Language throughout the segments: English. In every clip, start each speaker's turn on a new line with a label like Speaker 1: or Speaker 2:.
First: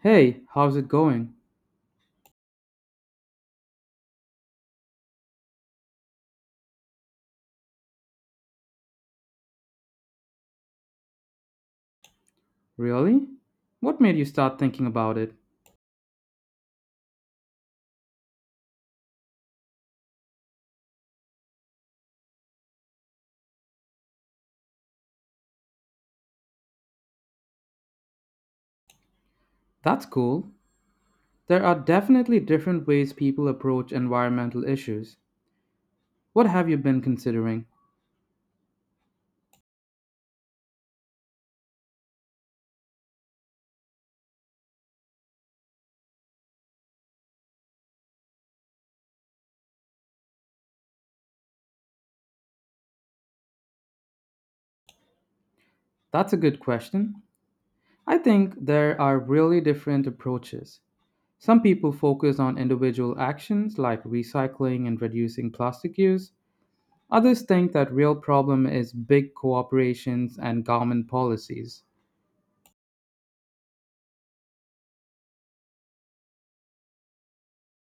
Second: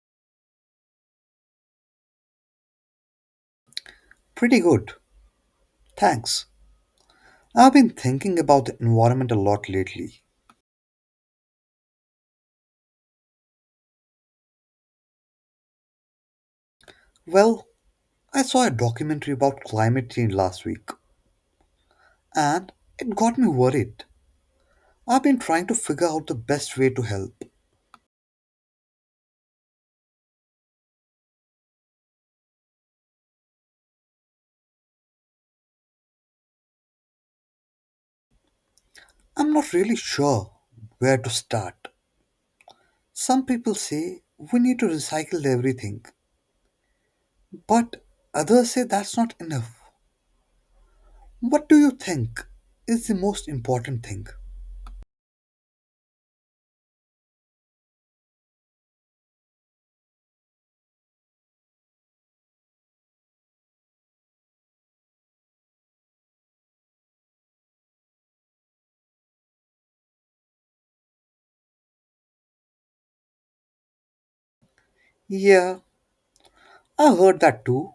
Speaker 1: Hey, how's it going?
Speaker 2: Pretty good, thanks. I've been thinking about the environment a lot lately.
Speaker 1: Really? What made you start thinking about it?
Speaker 2: Well, I saw a documentary about climate change last week, and it got me worried. I've been trying to figure out the best way to help.
Speaker 1: That's cool. There are definitely different ways people approach environmental issues. What have you been considering?
Speaker 2: I'm not really sure where to start. Some people say we need to recycle everything, but others say that's not enough. What do you think is the most important thing?
Speaker 1: That's a good question. I think there are really different approaches. Some people focus on individual actions like recycling and reducing plastic use. Others think that real problem is big corporations and government policies.
Speaker 2: Yeah, I heard that too.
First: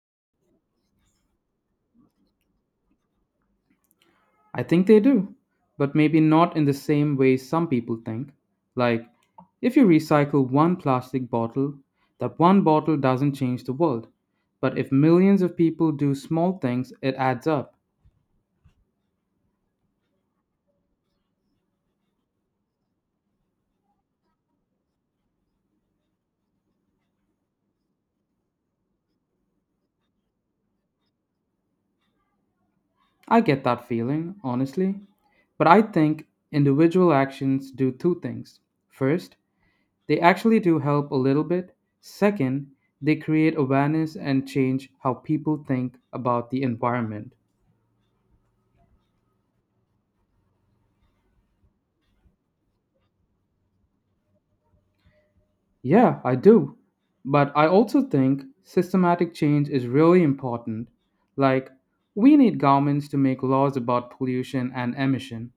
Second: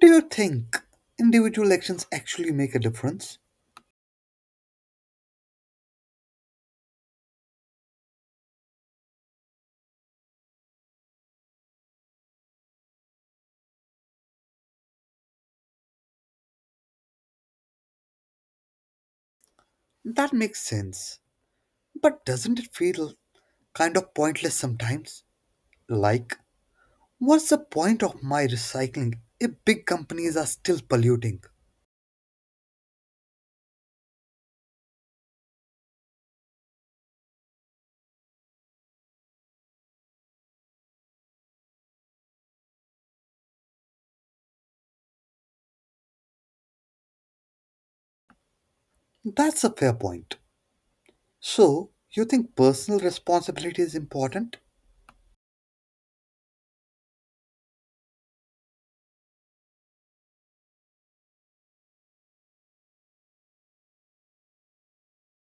Speaker 2: Do you think individual actions actually make a difference?
Speaker 1: I think they do, but maybe not in the same way some people think. Like, if you recycle one plastic bottle, that one bottle doesn't change the world. But if millions of people do small things, it adds up.
Speaker 2: That makes sense. But doesn't it feel kind of pointless sometimes? Like, what's the point of my recycling if big companies are still polluting?
Speaker 1: I get that feeling, honestly. But I think individual actions do two things. First, they actually do help a little bit. Second, they create awareness and change how people think about the environment.
Speaker 2: That's a fair point. So, you think personal responsibility is important?
Speaker 1: Yeah, I do. But I also think systematic change is really important. Like, we need governments to make laws about pollution and emission.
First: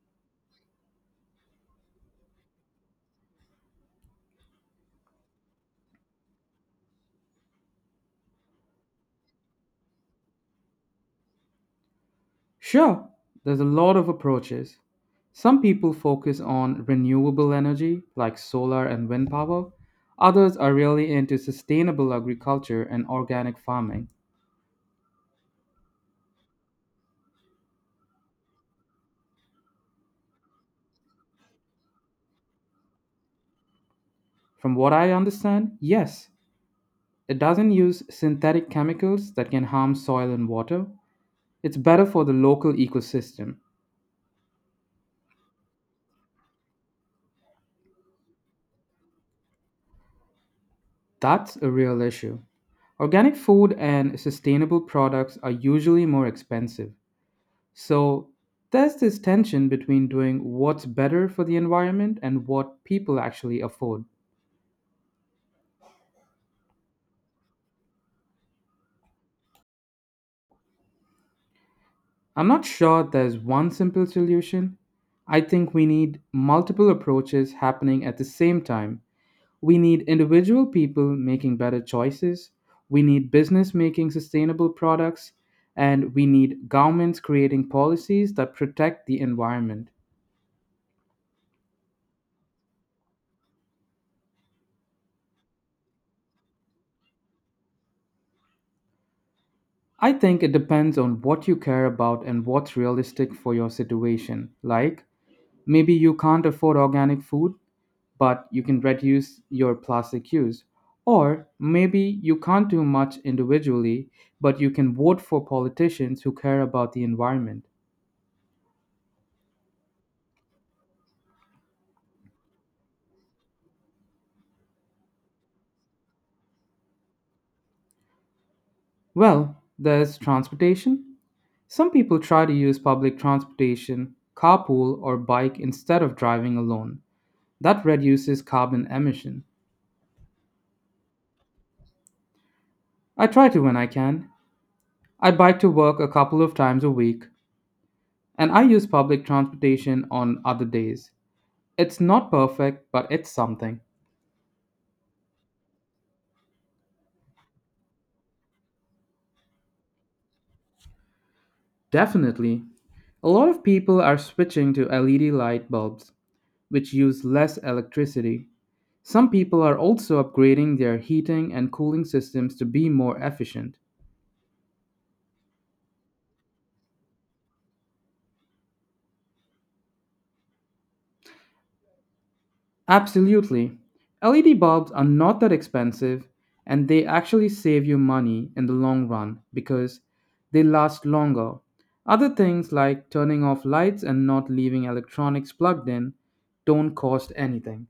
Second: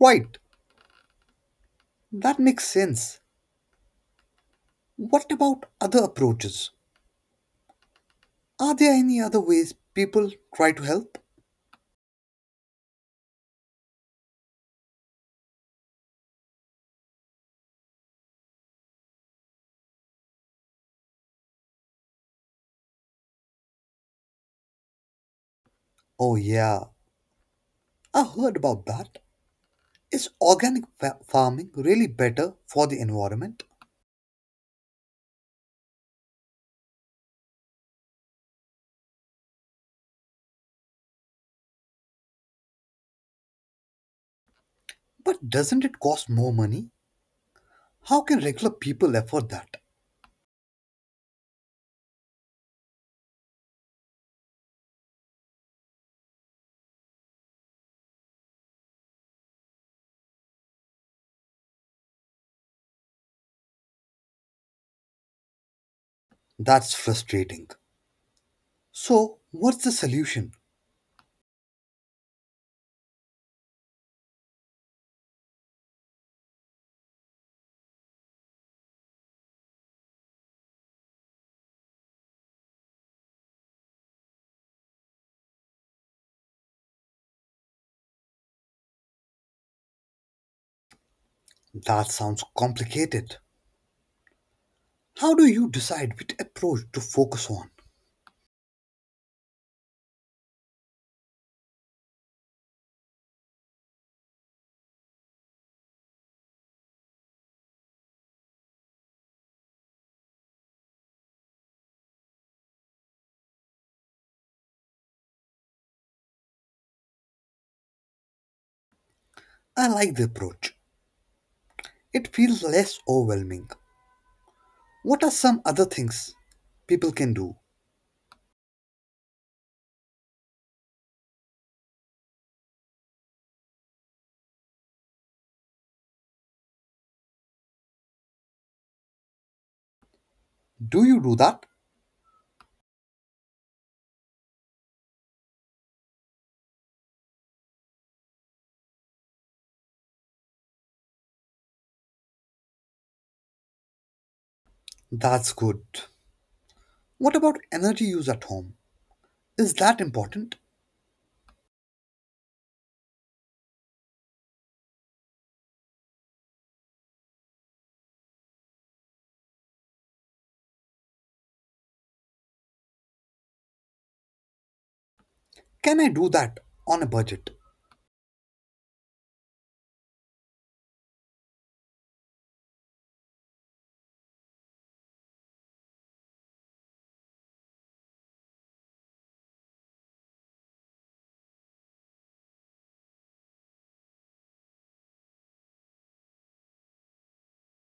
Speaker 2: Right, that makes sense. What about other approaches? Are there any other ways people try to help?
Speaker 1: Sure, there's a lot of approaches. Some people focus on renewable energy, like solar and wind power. Others are really into sustainable agriculture and organic farming.
Speaker 2: Oh, yeah, I heard about that. Is farming really better for the environment?
Speaker 1: From what I understand, yes, it doesn't use synthetic chemicals that can harm soil and water. It's better for the local ecosystem.
Speaker 2: But doesn't it cost more money? How can regular people afford that?
Speaker 1: That's a real issue. Organic food and sustainable products are usually more expensive. So there's this tension between doing what's better for the environment and what people actually afford.
Speaker 2: That's frustrating. So, what's the solution?
Speaker 1: I'm not sure there's one simple solution. I think we need multiple approaches happening at the same time. We need individual people making better choices, we need business making sustainable products, and we need governments creating policies that protect the environment.
Speaker 2: That sounds complicated. How do you decide which approach to focus on?
Speaker 1: I think it depends on what you care about and what's realistic for your situation. Like, maybe you can't afford organic food, but you can reduce your plastic use. Or maybe you can't do much individually, but you can vote for politicians who care about the environment.
Speaker 2: I like the approach. It feels less overwhelming. What are some other things people can do?
Speaker 1: Well, there's transportation. Some people try to use public transportation, carpool, or bike instead of driving alone. That reduces carbon emission.
Speaker 2: Do you do that?
Speaker 1: I try to when I can, I bike to work a couple of times a week, and I use public transportation on other days. It's not perfect, but it's something.
Speaker 2: That's good. What about energy use at home? Is that important?
Speaker 1: Definitely. A lot of people are switching to LED light bulbs, which use less electricity. Some people are also upgrading their heating and cooling systems to be more efficient.
Speaker 2: Can I do that on a budget?
Speaker 1: Absolutely. LED bulbs are not that expensive and they actually save you money in the long run because they last longer. Other things like turning off lights and not leaving electronics plugged in don't cost anything.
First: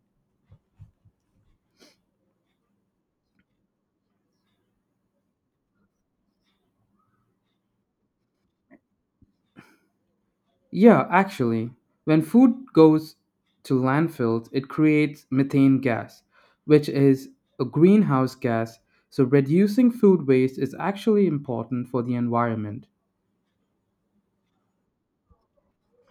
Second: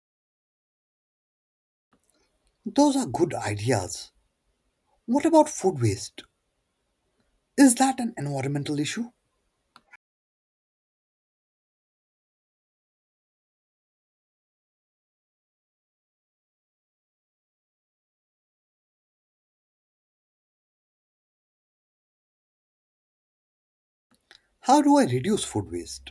Speaker 2: Those are good ideas. What about food waste? Is that an environmental issue?
Speaker 1: Yeah, actually, when food goes to landfills, it creates methane gas, which is a greenhouse gas, so reducing food waste is actually important for the environment.
Speaker 2: How do I reduce food waste?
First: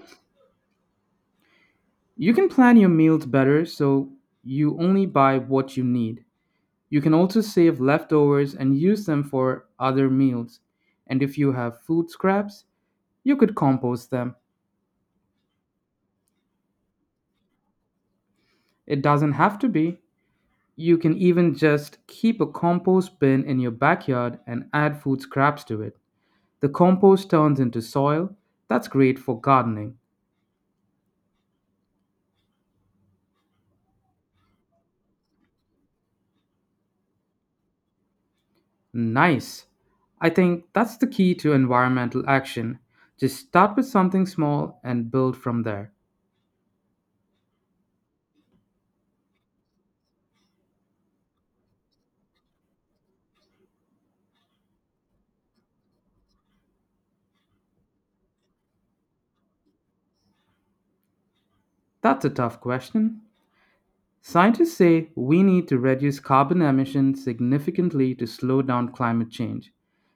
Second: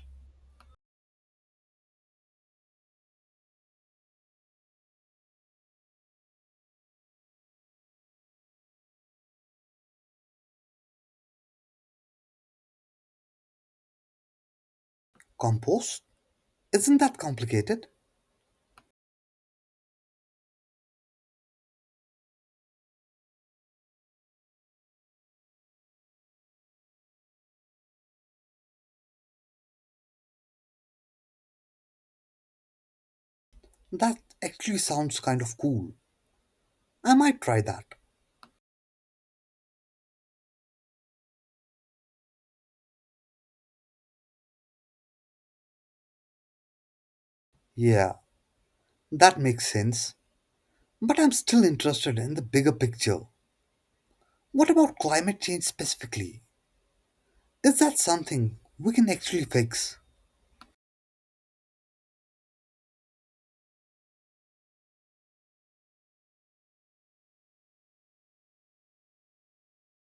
Speaker 1: You can plan your meals better so you only buy what you need. You can also save leftovers and use them for other meals. And if you have food scraps, you could compost them.
Speaker 2: Compost? Isn't that complicated?
Speaker 1: It doesn't have to be. You can even just keep a compost bin in your backyard and add food scraps to it. The compost turns into soil. That's great for gardening.
Speaker 2: That actually sounds kind of cool. I might try that.
Speaker 1: Nice. I think that's the key to environmental action. Just start with something small and build from there.
Speaker 2: Yeah, that makes sense. But I'm still interested in the bigger picture. What about climate change specifically? Is that something we can actually fix?
Speaker 1: That's a tough question. Scientists say we need to reduce carbon emissions significantly to slow down climate change.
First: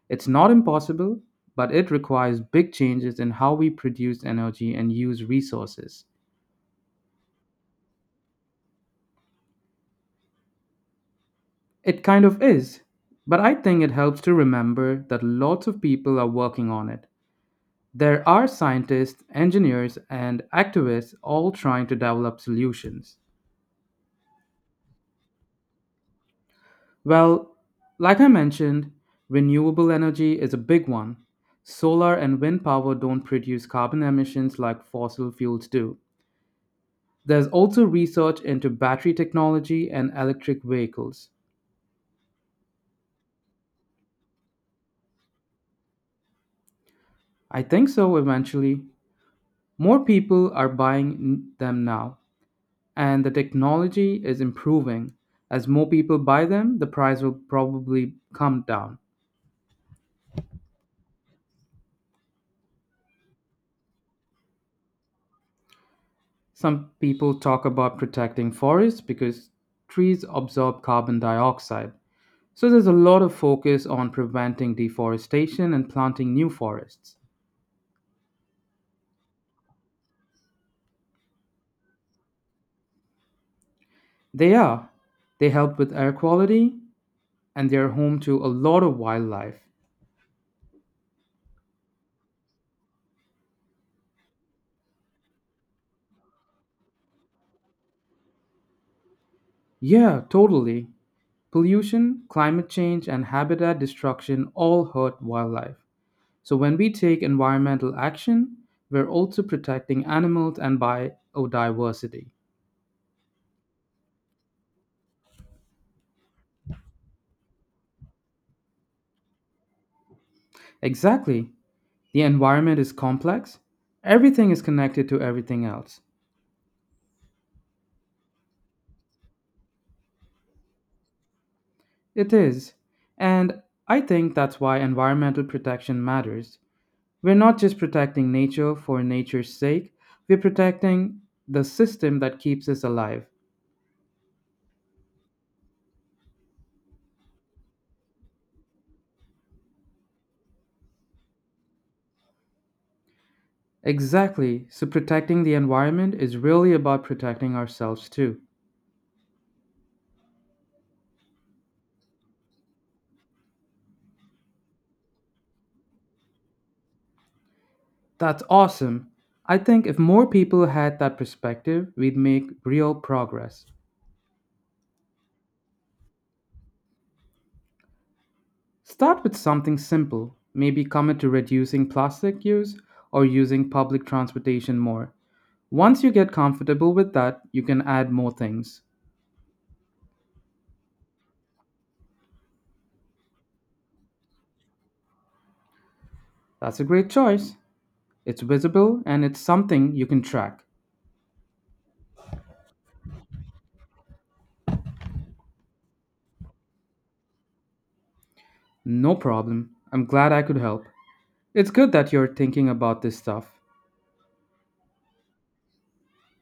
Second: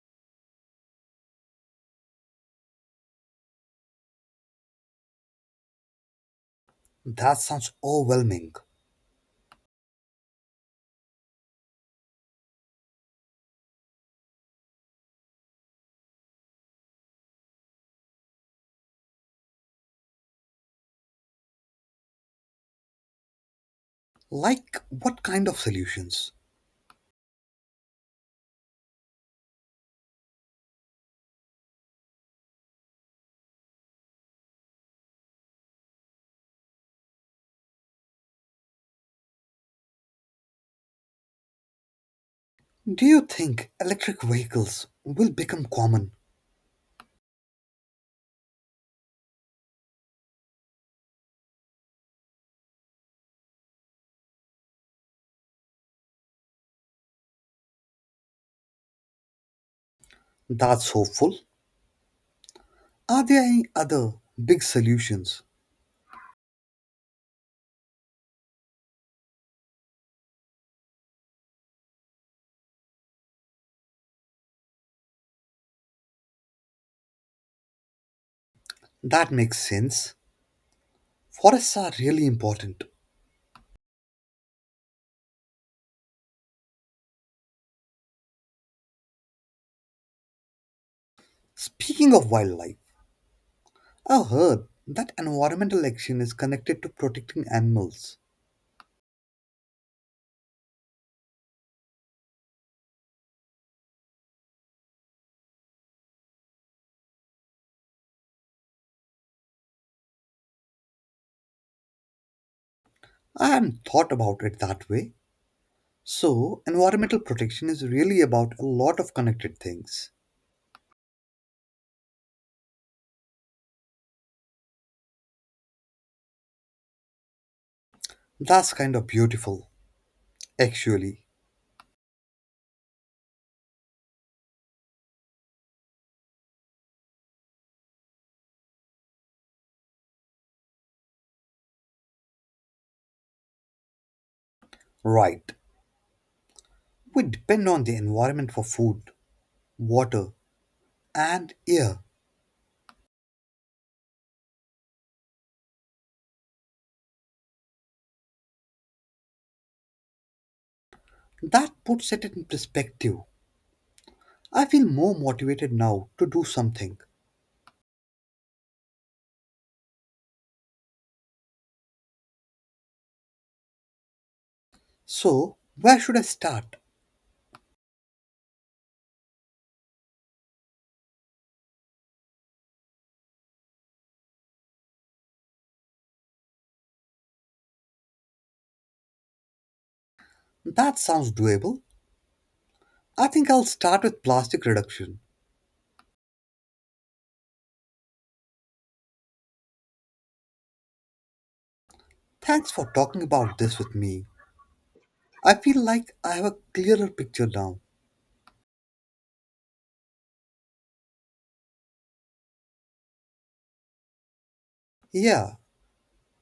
Speaker 1: It's not impossible, but it requires big changes in how we produce energy and use resources.
Speaker 2: That sounds overwhelming.
Speaker 1: It kind of is, but I think it helps to remember that lots of people are working on it. There are scientists, engineers, and activists all trying to develop solutions.
Speaker 2: Like, what kind of solutions?
Speaker 1: Well, like I mentioned, renewable energy is a big one. Solar and wind power don't produce carbon emissions like fossil fuels do. There's also research into battery technology and electric vehicles.
Speaker 2: Do you think electric vehicles will become common?
Speaker 1: I think so eventually. More people are buying them now, and the technology is improving. As more people buy them, the price will probably come down.
Speaker 2: That's hopeful. Are there any other big solutions?
Speaker 1: Some people talk about protecting forests because trees absorb carbon dioxide. So there's a lot of focus on preventing deforestation and planting new forests.
Speaker 2: That makes sense. Forests are really important.
Speaker 1: They are. They help with air quality and they're home to a lot of wildlife.
Speaker 2: Speaking of wildlife, I've heard that environmental action is connected to protecting animals.
Speaker 1: Yeah, totally. Pollution, climate change, and habitat destruction all hurt wildlife. So when we take environmental action, we're also protecting animals and biodiversity.
Speaker 2: I hadn't thought about it that way. So, environmental protection is really about a lot of connected things.
Speaker 1: Exactly. The environment is complex. Everything is connected to everything else.
Speaker 2: That's kind of beautiful, actually.
Speaker 1: It is. And I think that's why environmental protection matters. We're not just protecting nature for nature's sake, we're protecting the system that keeps us alive.
Speaker 2: Right. We depend on the environment for food, water, and air.
Speaker 1: Exactly. So protecting the environment is really about protecting ourselves too.
Speaker 2: That puts it in perspective. I feel more motivated now to do something.
Speaker 1: That's awesome. I think if more people had that perspective, we'd make real progress.
Speaker 2: So, where should I start?
Speaker 1: Start with something simple. Maybe commit to reducing plastic use or using public transportation more. Once you get comfortable with that, you can add more things.
Speaker 2: That sounds doable. I think I'll start with plastic reduction.
Speaker 1: That's a great choice. It's visible and it's something you can track.
Speaker 2: Thanks for talking about this with me. I feel like I have a clearer picture now.
Speaker 1: No problem. I'm glad I could help. It's good that you're thinking about this stuff.
Speaker 2: Yeah,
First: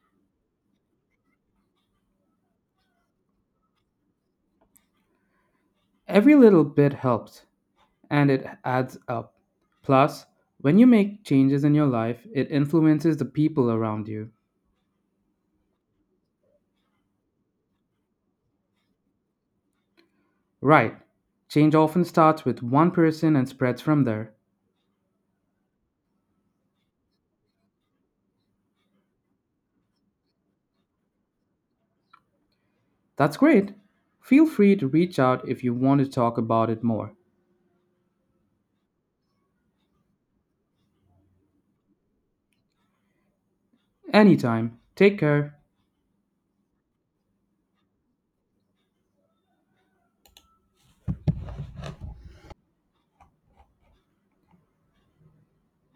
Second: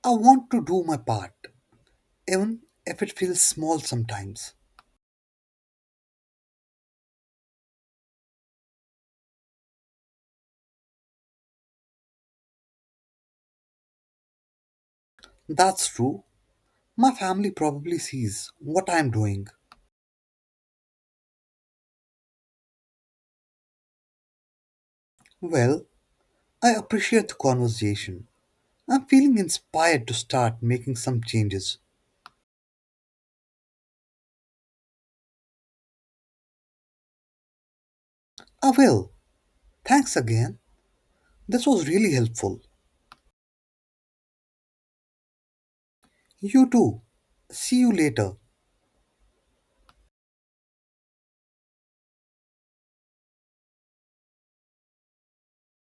Speaker 2: I want to do my part, even if it feels small sometimes.
Speaker 1: Every little bit helps and it adds up. Plus, when you make changes in your life, it influences the people around you.
Speaker 2: That's true. My family probably sees what I'm doing.
Speaker 1: Right. Change often starts with one person and spreads from there.
Speaker 2: Well, I appreciate the conversation. I'm feeling inspired to start making some changes.
Speaker 1: That's great. Feel free to reach out if you want to talk about it more.
Speaker 2: I will. Thanks again. This was really helpful.
Speaker 1: Anytime. Take care.
Speaker 2: You too. See you later.